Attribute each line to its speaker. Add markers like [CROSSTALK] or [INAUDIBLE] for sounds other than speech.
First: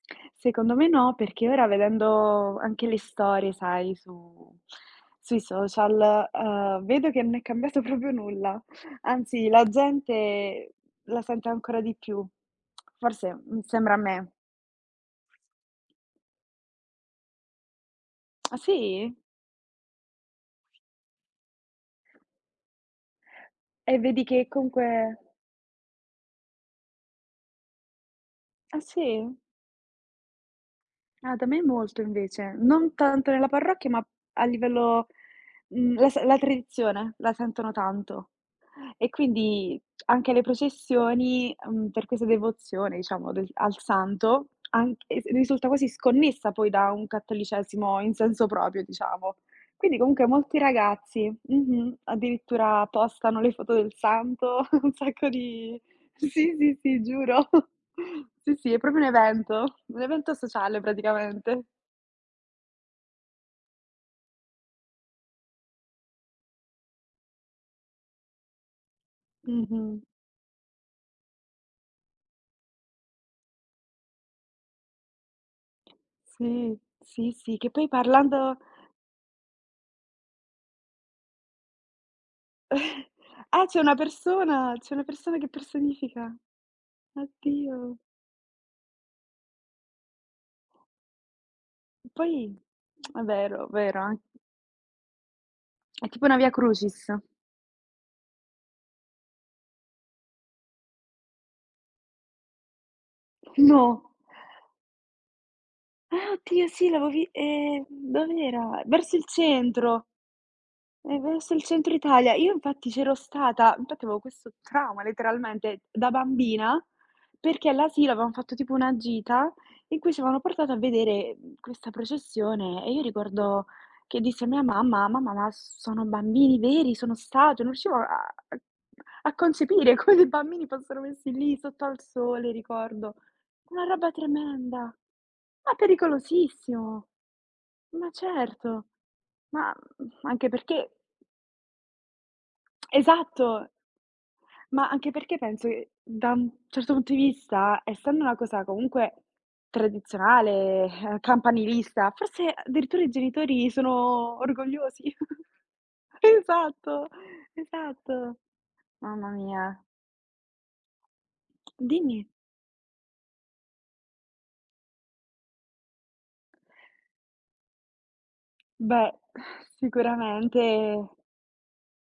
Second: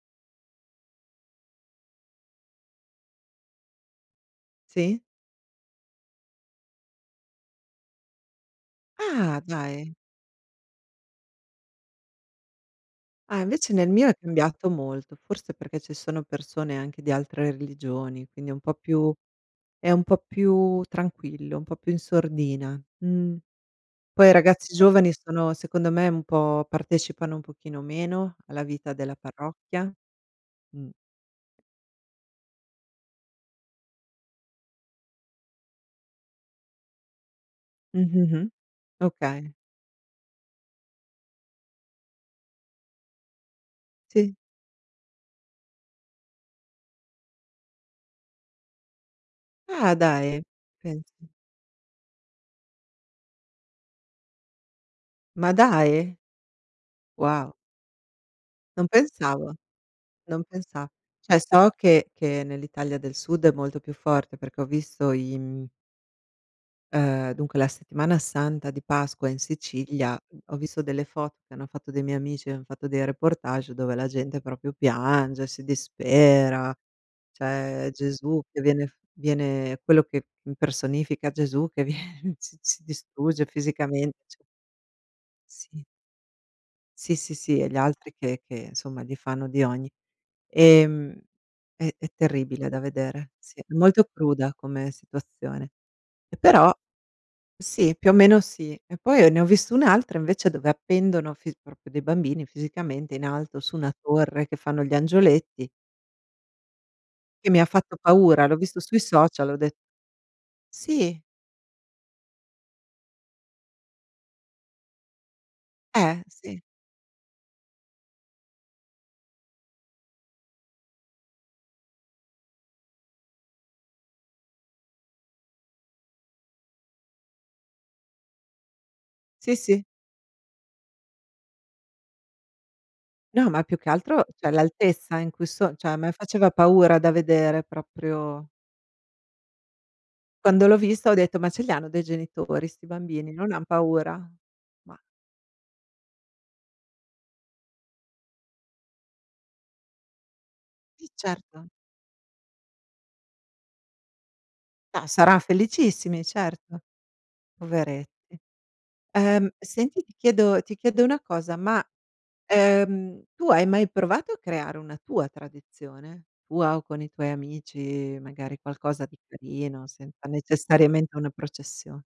Speaker 1: Secondo me no, perché ora vedendo anche le storie, sai, su
Speaker 2: Sì.
Speaker 1: sui social, uhm, vedo che non è cambiato proprio nulla,
Speaker 2: Ah!
Speaker 1: anzi la
Speaker 2: Dai.
Speaker 1: gente la sente ancora di più. [SMACKS LIPS] Forse,
Speaker 2: Ah,
Speaker 1: mhmm,
Speaker 2: invece nel
Speaker 1: sembra a
Speaker 2: mio è
Speaker 1: me.
Speaker 2: cambiato molto, forse perché ci sono persone anche di altre religioni, quindi è
Speaker 1: Ah,
Speaker 2: un po' più
Speaker 1: sì?
Speaker 2: è un po' più tranquillo, un po' più in sordina, mh.
Speaker 1: E vedi
Speaker 2: Poi i
Speaker 1: che
Speaker 2: ragazzi
Speaker 1: comunque
Speaker 2: giovani sono secondo me un po' partecipano un pochino meno alla
Speaker 1: Ah,
Speaker 2: vita della
Speaker 1: sì?
Speaker 2: parrocchia, mh.
Speaker 1: Ah, da me molto invece, non tanto nella parrocchia ma a livello mhmm, la s la tradizione la sentono tanto,
Speaker 2: Mh-mh-mh,
Speaker 1: e
Speaker 2: okay.
Speaker 1: quindi anche le processioni, mhmm, per questa devozione diciamo, a del al
Speaker 2: Sì.
Speaker 1: santo, anche se risulta quasi sconnessa poi da un cattolicesimo in senso proprio, diciamo.
Speaker 2: Ah,
Speaker 1: Quindi comunque
Speaker 2: dai.
Speaker 1: molti
Speaker 2: Pensa.
Speaker 1: ragazzi, mh-mh, addirittura postano le foto del santo, [CHUCKLES] un sacco
Speaker 2: Ma
Speaker 1: di
Speaker 2: dai!
Speaker 1: sì, sì, sì, sì, giuro.
Speaker 2: Wow.
Speaker 1: [CHUCKLES] Sì, sì, è
Speaker 2: Non
Speaker 1: proprio un
Speaker 2: pensavo.
Speaker 1: evento, un evento
Speaker 2: Non
Speaker 1: sociale
Speaker 2: pensa Cioè
Speaker 1: praticamente.
Speaker 2: so che che nell'Italia del Sud è molto più forte perché ho visto i m Uhm, dunque la Settimana Santa di Pasqua in
Speaker 1: Mh-mh.
Speaker 2: Sicilia, mhmm, ho visto delle foto che hanno fatto dei miei amici, han fatto dei reportage dove la gente proprio piange, si
Speaker 1: Sì,
Speaker 2: dispera,
Speaker 1: sì, sì, che poi
Speaker 2: c'è Gesù
Speaker 1: parlando
Speaker 2: che viene f viene quello che impersonifica Gesù che viene s s si
Speaker 1: [CHUCKLES]
Speaker 2: distrugge
Speaker 1: Ah, c'è una
Speaker 2: fisicamen c
Speaker 1: persona c'è una persona che
Speaker 2: Sì.
Speaker 1: personifica.
Speaker 2: Sì, sì, sì, e gli
Speaker 1: Oddio.
Speaker 2: altri che che, insomma, gli fanno di ogni. Ehm, è è
Speaker 1: Poi
Speaker 2: terribile da
Speaker 1: [SMACKS LIPS] è
Speaker 2: vedere, sì,
Speaker 1: vero, vero,
Speaker 2: molto
Speaker 1: an
Speaker 2: cruda come situazione.
Speaker 1: È tipo
Speaker 2: E
Speaker 1: una Via
Speaker 2: però
Speaker 1: Crucis.
Speaker 2: sì, più o meno sì. E poi ho ne ho vista un'altra invece dove appendono fis proprio dei bambini fisicamente in alto su una
Speaker 1: No.
Speaker 2: torre che fanno gli angioletti.
Speaker 1: Ah, oddio sì! L'avevo vi
Speaker 2: Che mi ha
Speaker 1: ehm,
Speaker 2: fatto paura, l'ho visto
Speaker 1: dov'era?
Speaker 2: sui
Speaker 1: Verso il
Speaker 2: social, ho de
Speaker 1: centro. Eh,
Speaker 2: Sì.
Speaker 1: verso il centro Italia. Io infatti c'ero stata, infatti avevo questo trauma letteralmente da
Speaker 2: Eh, sì.
Speaker 1: bambina, perché all'asilo avevam fatto tipo una gita in cui ci avevano portato a vedere, mhmm, questa processione e io ricordo che dissi a mia mamma: "Mamma, ma sono bambini veri? Sono statue?", non riuscivo a a
Speaker 2: Sì, sì.
Speaker 1: concepire come dei bambini fossero messi lì sotto al sole, ricordo.
Speaker 2: No, ma più
Speaker 1: Una
Speaker 2: che
Speaker 1: roba
Speaker 2: altro, cioè
Speaker 1: tremenda!
Speaker 2: l'altezza in cui
Speaker 1: Ma
Speaker 2: so cioè a me faceva paura
Speaker 1: pericolosissimo.
Speaker 2: da vedere
Speaker 1: Ma
Speaker 2: proprio.
Speaker 1: certo. Ma, mhmm, anche
Speaker 2: Quando l'ho
Speaker 1: perché
Speaker 2: vista ho detto: "Ma ce li hanno dei genitori 'sti bambini? Non han
Speaker 1: Esatto.
Speaker 2: paura?"
Speaker 1: Ma
Speaker 2: Ma
Speaker 1: anche perché penso che da un certo punto di vista, essendo una cosa comunque tradizionale,
Speaker 2: Sì,
Speaker 1: ehm,
Speaker 2: certo.
Speaker 1: campanilista, forse addirittura i genitori sono
Speaker 2: Ah,
Speaker 1: orgogliosi.
Speaker 2: saran
Speaker 1: [CHUCKLES]
Speaker 2: felicissimi, certo.
Speaker 1: Esatto! Esatto.
Speaker 2: Poveretti.
Speaker 1: Mamma
Speaker 2: Ehm,
Speaker 1: mia.
Speaker 2: senti, ti chiedo ti chiedo una cosa: ma,
Speaker 1: Dimmi.
Speaker 2: ehm, tu hai mai provato a creare una tua tradizione, tua o con i tuoi amici, magari qualcosa
Speaker 1: Beh,
Speaker 2: di carino, senza
Speaker 1: sicuramente.
Speaker 2: necessariamente una processio